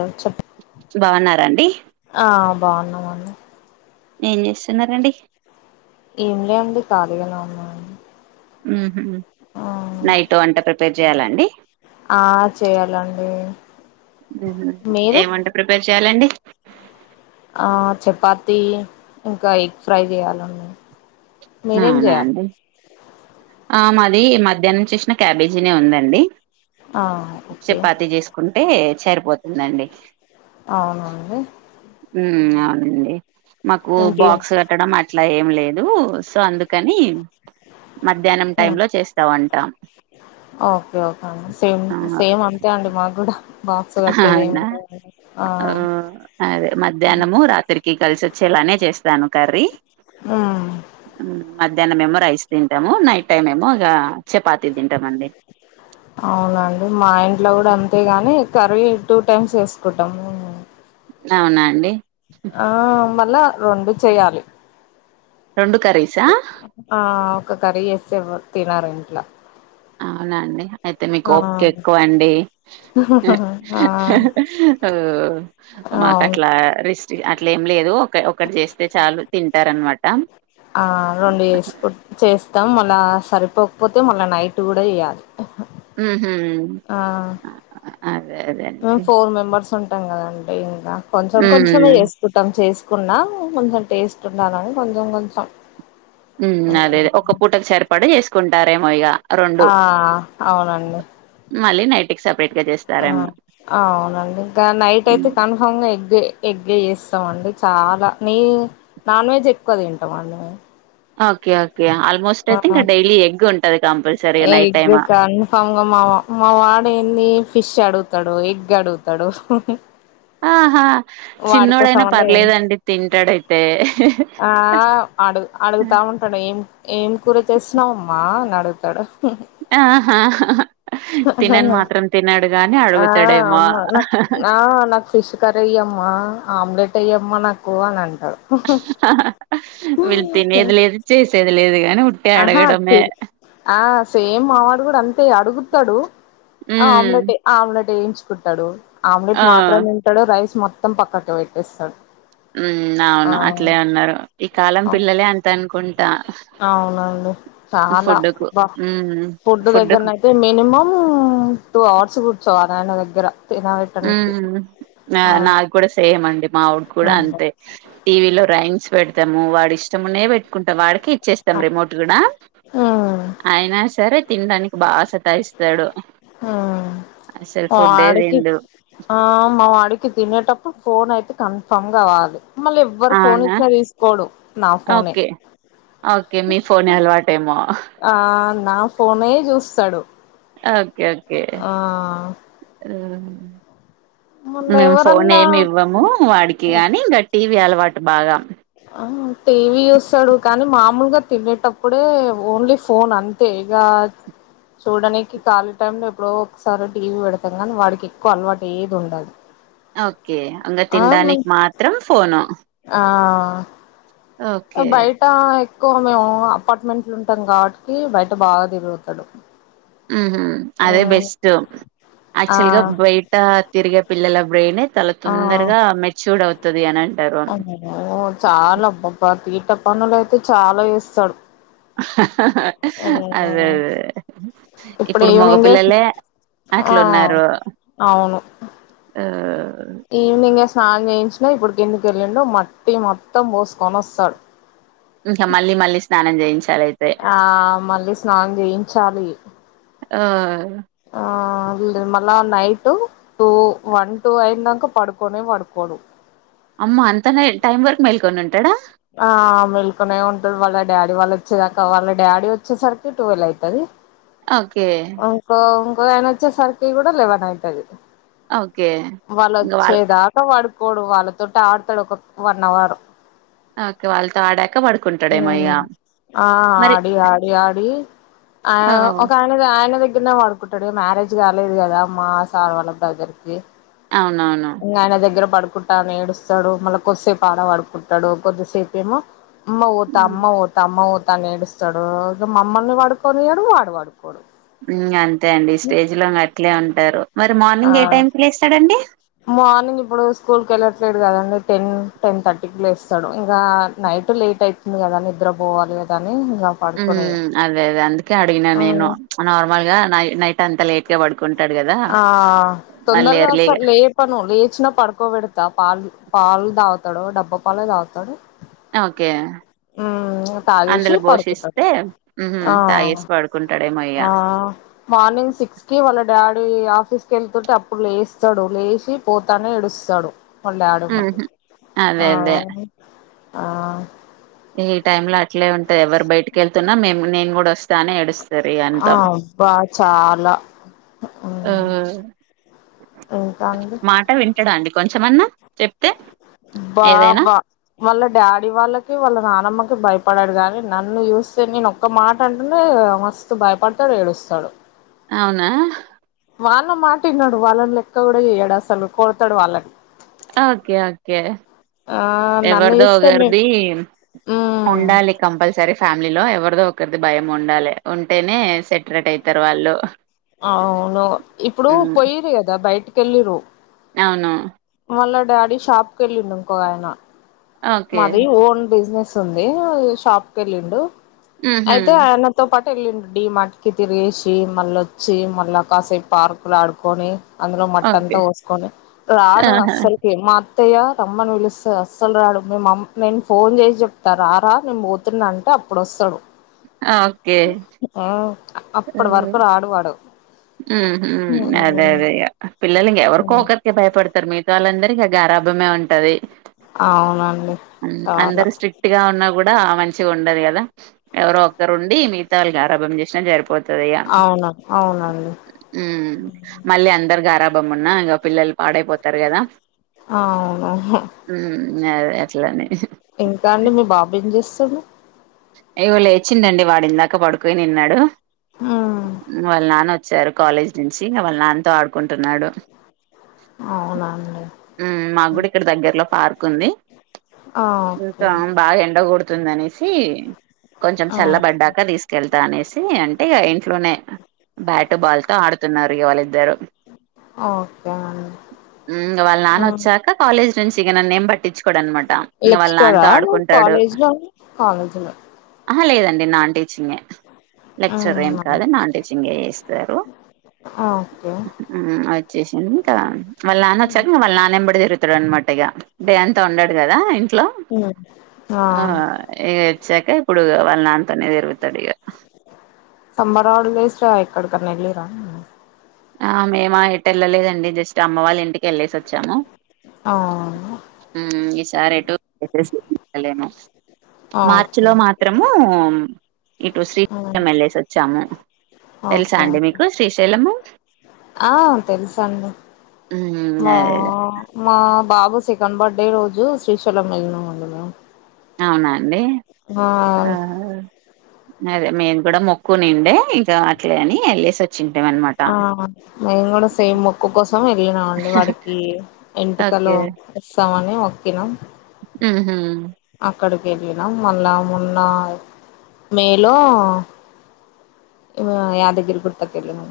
ఆ చెప్ బాగున్నారండి ఆ బాగున్నా మండి ఏం చేస్తున్నారండి ఏం లేండి ఖాళీగానే ఉన్నా ఉహుం నైట్ వంట ప్రిపేర్ చేయాలాండి ఆ చేయ్యాలండి ఏం వంట ప్రిపేర్ చెయ్యాలండి ఆ చపాతి ఇంకా ఎగ్ ఫ్రై చేయాలండి మీరేం అవునా చేయాలి అండి ఆ మాది మధ్యాహ్నం చేసిన క్యాబేజీనే ఉందండి. ఆ ఓకే అదే సరిపోతుందండి అవునా అండి ఉ అవునండి మాకు ఇంకేం బాక్స్ కట్టడం అట్లా ఏం లేదు సో అందుకని మధ్యాహ్నం టైమ్లో చేస్తా వంట ఓకే ఓకే అండి సేమ్ ఆ సేమ్ అంతే అండి మాకు కూడా. బాక్స్ కట్టేది ఏమి ఉండదండి ఆ ఓ అదే మధ్యాహ్నము రాత్రికి కలిసోచ్చేలానే చేస్తాను కర్రీ. ఆ ఉ మధ్యాహ్నం ఏమో రైస్ తింటాము నైట్ టైమ్ ఏమో ఇక చపాతి తింటామండి. అవునా అండి మా ఇంట్లో కూడా అంతే గాని కర్రీయే టూ టైమ్స్ వేసుకుంటాము మేము అవునా అండి ఆ మల్లా రెండు చేయాలి రెండు కర్రీసా ఆ ఒక కర్రీ చేేస్తే ఎవరు తినరు ఇంట్లా అవునా అండి అయితే మీకు ఓపిక ఎక్కువ అండి. ఓ ఆ మాకు అవును అట్లా రిస్టిగ అట్లా ఏం లేదు ఒకె ఒకటి చేస్తే చాలు తింటారు అనమా ఆ రెండు చేస్కు చేస్తాం మళ్ళా సరిపోకపోతే మళ్ళా నైట్ కూడా చేయాలి. ఉహు ఆ అదే అదే అండి కుంటాం కదండి ఇంకా కొంచెం కొంచమే ఉమ్ చేేసుకుంటాం చేసు కున్నా కొంచెం టేస్ట్ ఉండాలని కొంచెం కొంచెం ఉమ్ అదేదే ఒక్క పూటకు సర్పడా చేసుకుంటారేమో ఇగా. ఆ అవునండి మళ్ళి నైట్కి సప్ ఆ అవునండి ఇంకా నైట్ అయితే కన్ఫామ్గా ఎగే ఎగ్గే చేస్తామండి చాలా నీ నాన్ వెజ్ ఎక్కువ తింటామండి మేము. ఓకే ఓక్ కే ఆల్మోస్ట్ ఆ అయితే ఇంకా డైలీ ఎగ్ ఉంటది కంపల్సరీగా నైట్ ఎగ్ టైము. ఆడు ఎన్ని ఫిష్ అడుగుతాడు ఎగ్ అడుగుతాడు హు హు ఆ హా చిన్నోడైనా అన్నా పర్లేదండి తింటాడైతే కుంటాడు ఏం ఏం కూర చేసినవమ్మా అని అడుగుతాడు హు ఆహా తినన్ మాత్రం తినడ్ ఆ అమ్మా నాక్ ఆ నాకు ఫిష్ కర్రీ వేయ్యి అమ్మా ఆమ్లెట్ వేయ్యమ్మా నాకు అని అంటాడు ఉహు వీళ్ళు తినేది లేదు చేసేది లేదు గాని ఉట్టే ఆహా అడగడమే. ఆ సేమ్ మా వాడ్ కూడా అంతే అడుగుతాడు ఆ హ్మ్. ఆమ్లెటే ఆ ఆమ్లెట్ యేయించుకుంటాడు. ఆమ్లెట్ ఆ! మాత్రం తింటాడు రైస్ మొత్తం పక్కకి పెట్టేస్తాడు ఉ ఆ అవును అట్లే ఉన్నారు ఈ కాలం అవు పిల్లలే అంతే అనుకుంటా అవునండి చాలా ఫుడ్‌కు. బా హ్మ్. ఫుడ్ ఫుడ్‌కు దగ్గరనయితే మినిమం టూ అవర్స్ కూర్చోవాలే ఆయన దగ్గర ఉ తినబెట్టడానికి ఆ నాది కూడా సేమ్ అండి మావోడు కూడా అమ్మో అంతే టీవీలో రైమ్స్ పెడతము వాడు ఇష్టమున్నే పె ఇంకా వాడికే ఇచ్చేస్తాం ఆ రిమోట్ కూడా ఉమ్ అయినా సరే తినడానికి బాగా సతాయిస్తాడు ఉమ్ అసలు మా ఫుడ్ ఏ వాడికి తినడు ఆ మా వాడికి తినేటప్పుడు ఫోన్ అయితే కన్ఫర్మ్ కావాలి మళ్ళ ఎవ్వరు ఫోన్ అవునా ఇచ్చిన తీసుకోడు నా ఫోనే ఓకే ఓకే మీ ఫోనే అలవాటేమో ఆ నా ఫోనే చూస్తడు ఓకే ఓకే మళ్ళ మేము ఫోన్ ఎవరన్నా ఏమి ఇవ్వము వాడికి ఆ కాని ఇంగా టీవీ అలవాటు బాగా ఆ టీవీ చూస్తాడు కానీ మామూలుగా తినేటప్పుడే ఓన్లీ ఫోన్ అంతే ఇగ చూడడనికి కాలీ టైమ్ లో ఎప్పుడో ఒకసారి టీవీ పెడతాం కానీ వాడికి ఎక్కువ అలవాటు ఏది ఉండదు ఓకే ఇంగా ఆ మ తింటనికి మాత్రం ఫోను ఆ ఓకే బయటా ఏ ఎక్కువ మేము అపార్ట్మెంట్లు ఉంటాం కాబట్టి బయట బాగా తిరుగుతడు ఉహు అదే బెస్ట్ ఆ యాక్చువల్ గా బయట తిరిగే పిల్లల బ్రెయిన్ చాలా ఆ తొందరగా మెచ్యూర్డ్ అవుతది అని అంటారు [unintelligible] చాలా అబ్బా తిట పనులు అయితే చాలా చేస్తడు హహహ అదేదే ఇప్పుడు మగపిల్లలే ఆ అట్లున్నారు ఆ ఏంది ఇంగా స్నానం చేయించినా ఇప్పుడు కిందికి ఎలిన్డు మట్టి మొత్తం పోసుకొని వస్తాడు ఇంకా మళ్ళీ మళ్ళీ స్నానం చేయించి ఆ మళ్ళీ స్నానం చేయించాలి ఆ ఆ మళ్ళా నైట్ టూ వన్ టు అయిన దాక పడుకోనే పడుకోడు అమ్మ అంత నైట్ టైం వరకు మెల్కొని ఉంటడా ఆ మెల్కొనే ఉంటడు వాళ్ళ డాడీ వాళ్ళు వచ్చేదాకా వాళ్ళ డాడీ వచ్చేసరికి టూవెల్ అయితది ఓకే ఇంకో ఇంకో ఆయన వచ్చేసరికి కూడా లేవన్ అయితది ఓకే వాళ్ళు ఇంక వాళ్ళ వచ్చేదాకా పడు కోడు వాళ్ళతోటి ఆడతడు ఒక వన్ అవర్ ఓకే వాళ్ళతో ఆడాక పడుకుంటాడేమో ఇగ ఆ మరి ఆడి ఆడి ఆడి ఆ ఒక ఆయన ఆయన కింద పడుకుంటాడు మ్యారేజ్ కాలేదు కదా మా సార్ వాళ్ళ బ్రదర్ కి అవునవును పడుకుంటా ఏడుస్తాడు మళ్ళా కొద్దిసేపు ఆడ పడుకుంటడు కొద్దిసేపు ఏమో అమ్మ ఊతా అమ్మ ఊతా అమ్మ ఊతా అని ఏడుస్తాడు ఇక మమ్మల్ని పడుకొనియడు వాడు పడుకోడు ఉమ్ అంతే అండి ఈ స్టేజ్లో అట్లే ఉంటారు మరి ఆ మార్నింగ్ ఏ టైం కి లేస్తాడండి మార్నింగ్ ఇప్పుడు స్కూల్ వెళ్ళ లేదు కదండి టెన్ టెన్ థర్టీకి లేస్తడు ఇగా నైట్ లేట్ అయితది కదాని నిద్ర పోవాలి కదా అన్ ఉమ్మ్ అదే అదే అందుకే అడిగిన నేను అవును ప్చ్ నార్మల్గా నై నైట్ అంతా లేట్గా పడు ఆ తొందరగా ఎర్లీగా అస్సల్ లేపను లేచినా పడుకోబెడు తా పాలు పాలు తాగుతాడు డబ్బా పాలే తాగుతాడు ఓకే ఉమ్ ఇంగా కాల్ జేసి అందులో పడుకుంటా పోషిస్తే నేను ఉహు తాగేసి పడుకుంటాడేమో ఇగ మార్నిం గ్ సిక్స్ కి వాళ్ళన్ డాడీ ఆఫీస్ కి వెళ్తుంటే అప్పుడు లేస్తాడు లేచి పోతానే ఏడుస్తాడు వాళ్ళ్ డాడి ఎమ్మటి ఉహు అదే అదే ఈ టైమ్ లో అట్లే ఉంటది ఎవరు బయటికి వెళ్తున్నా మేము నేను కూడా వస్తా అని ఎడుస్ ఆ అబ్బా చాలా ఆ మ్మ్ ఇంకా అండి మాట వింటడా అండి కొంచెమన్నా చెప్ బా బా వాళ్ళ డాడీ వాళ్ళకి వాళ్ళ నానమ్మ భయపడడు గానీ నన్ను చూస్తే నేను ఒక్క మాట అంటేనే మస్తు భయపడతాడు ఏడుస్తాడు. అవునా వాళ్ళ మాట వినడు వాళ్ళని లెక్క కూడా చెయ్యడు అస్సలు కొడుతాడు వాళ్ళని ఓకే ఓకే ఆ నన్ను ఎవరిదో చూస్తే నేను ఒకరిది మ్మ్ ఉండాలి కంపల్సరీ ఫ్యామ్ మిలో ఎవరిదో ఒకరిది భయం ఉండాలి ఉంటేనే సెటరేట్ అవుతారు వాళ్ళు అవును ఇప్పుడు పోయిర్రు కదా బయటికి వెళ్ళిరు అవునా వాళ్ళ డాడీ షాప్ కి వెళ్ళిండు ఇంకోక ఆయన ఓకే మాది ఓన్ బిజినెస్ తుంది షాప్ కి వెళ్ళిండు ఊహూ అయితే ఆయనతో పాట్ వెళ్ళిండు డీ మార్ట్ కి తిరిగేసి మళ్ళ వచ్చి మళ్ళీ కాసేపు పార్కులు ఆడుకొని అందులో మట్టంతా ఓకే పోసుకొని రాడు ఆహా! అస్సలుకి మా అ త్తయ్య రమ్మను విలుస్తది అస్సలు రాడు మేమమ్ నేను ఫోన్ చేసి చెప్తా రా రా నేన్ పోతున్నా అంటే అప్పుడు వస్సాడు ఓకే అప్పుడు వరకు రాడువాడు ఉమ్ హుమ్ అదే అదే ఇగ పిల్లలు ఎవరికో ఒకరికి భయపడతారు మిగతా వాళ్ళందరికి గారాభమే ఉంటది అవునండి చాలా అందరు ఉమ్ స్ట్రిక్ట్ గా ఉన్నా కూడా ఆ మం చిగా ఉండదు కదా ఎవరో ఒక్కరుండి మిగతా వాళ్ళు గారాబం చేసినా సరిపో అవునా అవున్ ఉమ్ మళ్ళీ అందరు గారాభం ఉన్నా ఇంగ పిల్లలు పాడైపోతారు కదా అవును హ్మ్ ఇంగ అదే అట్లనే ఇంకా అండి మీ బాబేం జేస్సుండు ఇగో లేచిండండి వాడు ఇందాక పడుకొనిన్నాడు హ్మ్ వాళ్ళ నాన్న వ చ్చారు కాలేజ్ నుంచి ఇంగ వాళ్ళ నాన్నతో ఆడుకుంటున్నాడు అవునా అండి ఉమ్ మాక్కూడా ఇక్కడ దగ్గరలో పార్క్ ఉంది ఆ ఓకే ఇంకా బాగా ఎండ కొడుతుంది అనేసి కొంచెం ఆ ఓకే చల్లబడ్డాక తీసుకెళ్తా అనేసి అంటే ఇంట్లోనే బ్యా ట్ బాల్ తో ఆడుతున్నారు ఇగ వాళ్ళిద్దరు ఓకే అం మ్మ్ ఇగ వాళ్ళ నాన్న వచ్చాక కాలేజ్ నుంచి ఇగ నన్ను ఏమ్ పట్టించుకోడు అనమాట ఇంగ వాళ్ళ లెక్చరరా నాన్నతో ఆడుకుంటాడు. కాలేజ్ లో కాలేజ్ లో ఆహా లేదండి నాన్ టీచింగే లెక్చరర్ హ్మ్ ఏం కాదు అవును. నాన్ టీచింగ్ ఇస్తారు ఓకే ఉమ్ వచ్చేసింది ఇంకా వాళ్ళ నాన్న హ్మ్ వచ్చారని వాళ్ళ నాన్న ఎమ్మట తిరుగుతాడు అన్నమాట అంత ఉండడు కదా ఇంట్లో హ్మ్. ఆ క ఇప్పుడు వాళ్ళ నాన్నతోనే తిరుగుతాడు ఇక సమ్మర్ హాలిడేస్ లో ఎక్కడికన్నా వేళ్ళిరా ఆ మేమా ఎటు వెళ్ళలేదండి అమ్మ వాళ్ళ ఇంటికి వెళ్ళేసి వచ్చాము ఆ ఈసారిెటు మార్చి ఓకే లో మాత్రము ఇటు హ్మ్ శ్రీశైలం వెళ్ళేసి వచ్చాము తెలుసా అండి మీకు శ్రీశైలము ఆ తెలుసండి మ్మ్ మా అదే అదే మా బాబు సెకండ్ బర్త్ డే రోజు శ్రీశైలం వెళ్ళినాం అండి మేము అవునాండి ఆ అదే మేము కూడా మొక్కుఉనిండే ఇక అట్లే అని వెళ్ళసి వచ్చి ఆ మేము కూడా సేమ్ మొక్కు కోసం వెళ్ళినాం అండి వాడికి ఎంటుకలు ఓకే ఇస్తామని మోక్కినాం ఉహు అక్కడికి వెళ్ళినాం మళ్ళా మొన్న మేలో యాదగిరిగుట్ట కి వేళ్ళినాం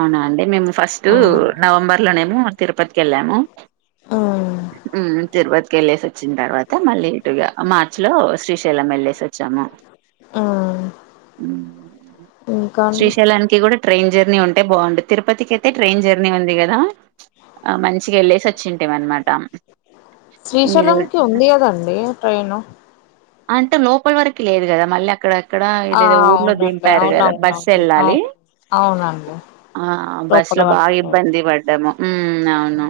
అవునా అండి మేము ఫస్ట్ నవంబర్ లోనేమో తిరుపతికి వెళ్ళాము ఆ ఉమ్ తిరుపతి కి వెళ్ళేసి వచ్చిన తర్వాత మళ్ళీ ఇటుగా మార్చి లో శ్రీశైలం వెళ్ళేసి వచ్చి ము ఆ ఇంకా అండి శ్రీశైలానికి కూడా ట్రై న్ ఉండి ఉంటే బాగున్ను తిరుపతికి అయితే ట్రైన్ జర్నీ ఉంది కదా ఆ మంచిగా వెళ్ళేసి వచ్చింటేమ అన్నమాట శ్రీశైలం కి ఉంది కదండి ట్రైను అంటే లోపల వరకు లేదు కదా మళ్ళీ అక్కడ ఇక్కడ ఆ ఏదేదో ఊర్లో అవునండి దింపారు కదా బస్ వెళ్ళాలి అవునాండి బాగా ఇబ్బంది పడ్డాము. హ్మ్. అవును.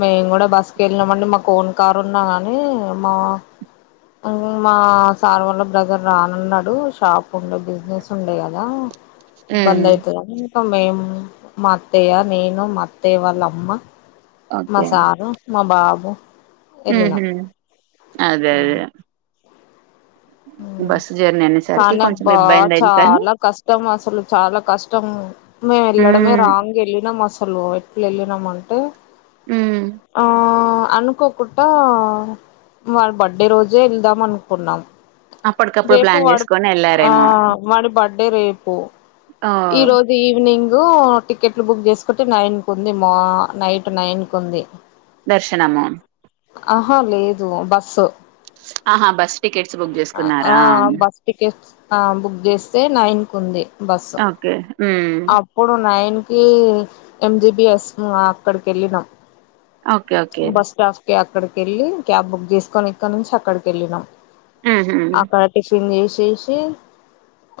మేము కూడా బస్ కి వెళ్ళినామండి మాకు ఇన్ కారుఉన్న కానీ మా మా సార్ వాళ్ళు బ్రదర్ రానన్నరు షాప్ ఉండే బిజినెస్ ఉండే కదా ఇబ్బంది హ్మ్. అయితదని మొత్తం మేము మా అత్తయ్యా నేను మాఅత్తయ్యవాళ్ళమ్మ మా సారు మా బాబు వెళ్ళినాం ఉహు అదే అదే బస్ జ కానీ అబ్బా చాలా కష్టం అసలు చాలా కష్టం మేము వెళ్ళడమే హ్మ్ రాంగ్ వెళ్ళినాం అసలు ఎట్లు వెళ్ళినామంటే హ్మ్ ఆ అనుకోకుండా వాళ్ళ బర్త్ డే రోజే వెళ్దాం అనుకున్నాం అప్పటికప్పుడు రేపు ప్లాన్ వాడు చేసుకొని ఆ ఎళ్ళారేమో వాడి బర్డే రేపు ఓ ఈరోజు ఈవినింగ్ ఇనింగ్ టికెట్లు బుక్ చేసుకుంటే నైన్ కు ఉంది నైట్ నైన్ కు ఉంది దర్శనమా ఆహా లేదు బస్సు ఆహా బస్ టికెట్స్ బుక్ ఆ చేసుకున్నారా బస్ టికెట్ ఆ బుక్ చేస్తే నైన్ కు ఉంది బస్సు ఓకే హ్మ్ అప్పుడు నైన్ కి ఎంజిబిఎస్ అక్కడికి వెళ్ళినాం ఓకే ఓకే అక్కడికిళ్ళి క్యాబ్ బుక్ చేసుకొని ఇక్కడ నుంచి అక్కడికి వెళ్ళినాం ఊహూ అక్కడ టిఫిన్ చేసేసి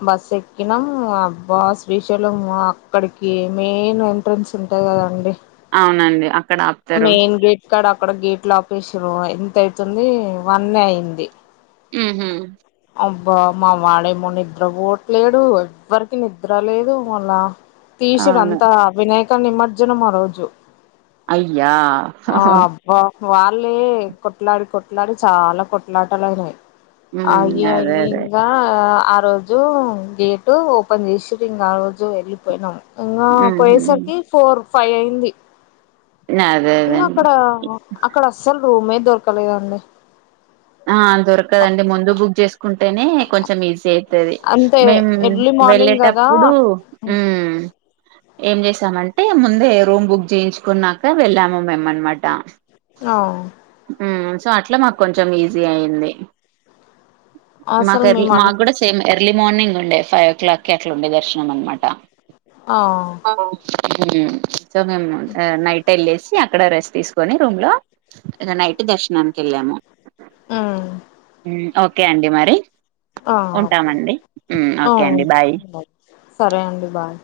బస్ ఎక్కినాం అబ్బా శ్రీశైలం అక్కడికి మెయిన్ ఎంట్రెన్స్ ఉంటది కదండి అవునండి అక్కడ ఆపుతారు మెయిన్ గేట్ కాడ అక్కడ గేట్ లో ఆపేసిల్లు ఎంత అయితుంది వన్నె అయింది ఉహు అబ్బా మా వాడేమో నిద్ర పోట్లేడు ఎవ్వరికి నిద్ర లేదు మళ తీసుడు అవును అంత వినాయక నిమజ్జనం ఆ రోజు అయ్యా ఆ హ అబ్బా వాళ్ళే కొట్లాడి కొట్లాడి చాలా కొట్లాటలైనయి హ్మ్ అవి అయ అదే అదే ఇంకా ఆ రోజు గేట్ ఓపెన్ చేసి ఇంకా ఆ రోజు వెళ్ళిపోయినాం ఇంకా ఊహూ పోయేసరికి ఫోర్ ఫైవ్ అయింది అదే అదే ఇంకా అండి అక్కడ అక్కడ అస్సలు రూమే దొరకలేదండి ఆ దొరకదండి ముందు బుక్ చేసుకుంటేనే కొంచెం ఈజీ అవు తది అంతే మేము ఎర్లీ మార్నింగ్ కదా వెళ్ళేటప్పుడు ఏం చేసామంటే ముందే రూమ్ బుక్ చేయించుకున్నాక వెళ్ళాము మేము అనమాట ఆ ఉమ్మ్ సో అట్లా మాకు కొంచెం ఈజీ అయింది మాకు అసలు ఎర్లీ మేము మాకు అనుకు కూడా సేమ్ ఎర్లీ మార్నింగ్ ఉండే ఫైవ్ ఓ క్లాక్ కి అట్లా ఉండే దర్శనం అనమాట ఆ ఉం సో మేము నైట్ వెళ్ళసి అక్కడ రెస్ట్ తీసుకొని రూమ్ లో నైట్ దర్శనానికి వెళ్ళాము ఆ ఓకే అండి మరి ఓకే ఉంటామండి ఆ ఓకే అండి బాయ్ సరే అండి బాయ్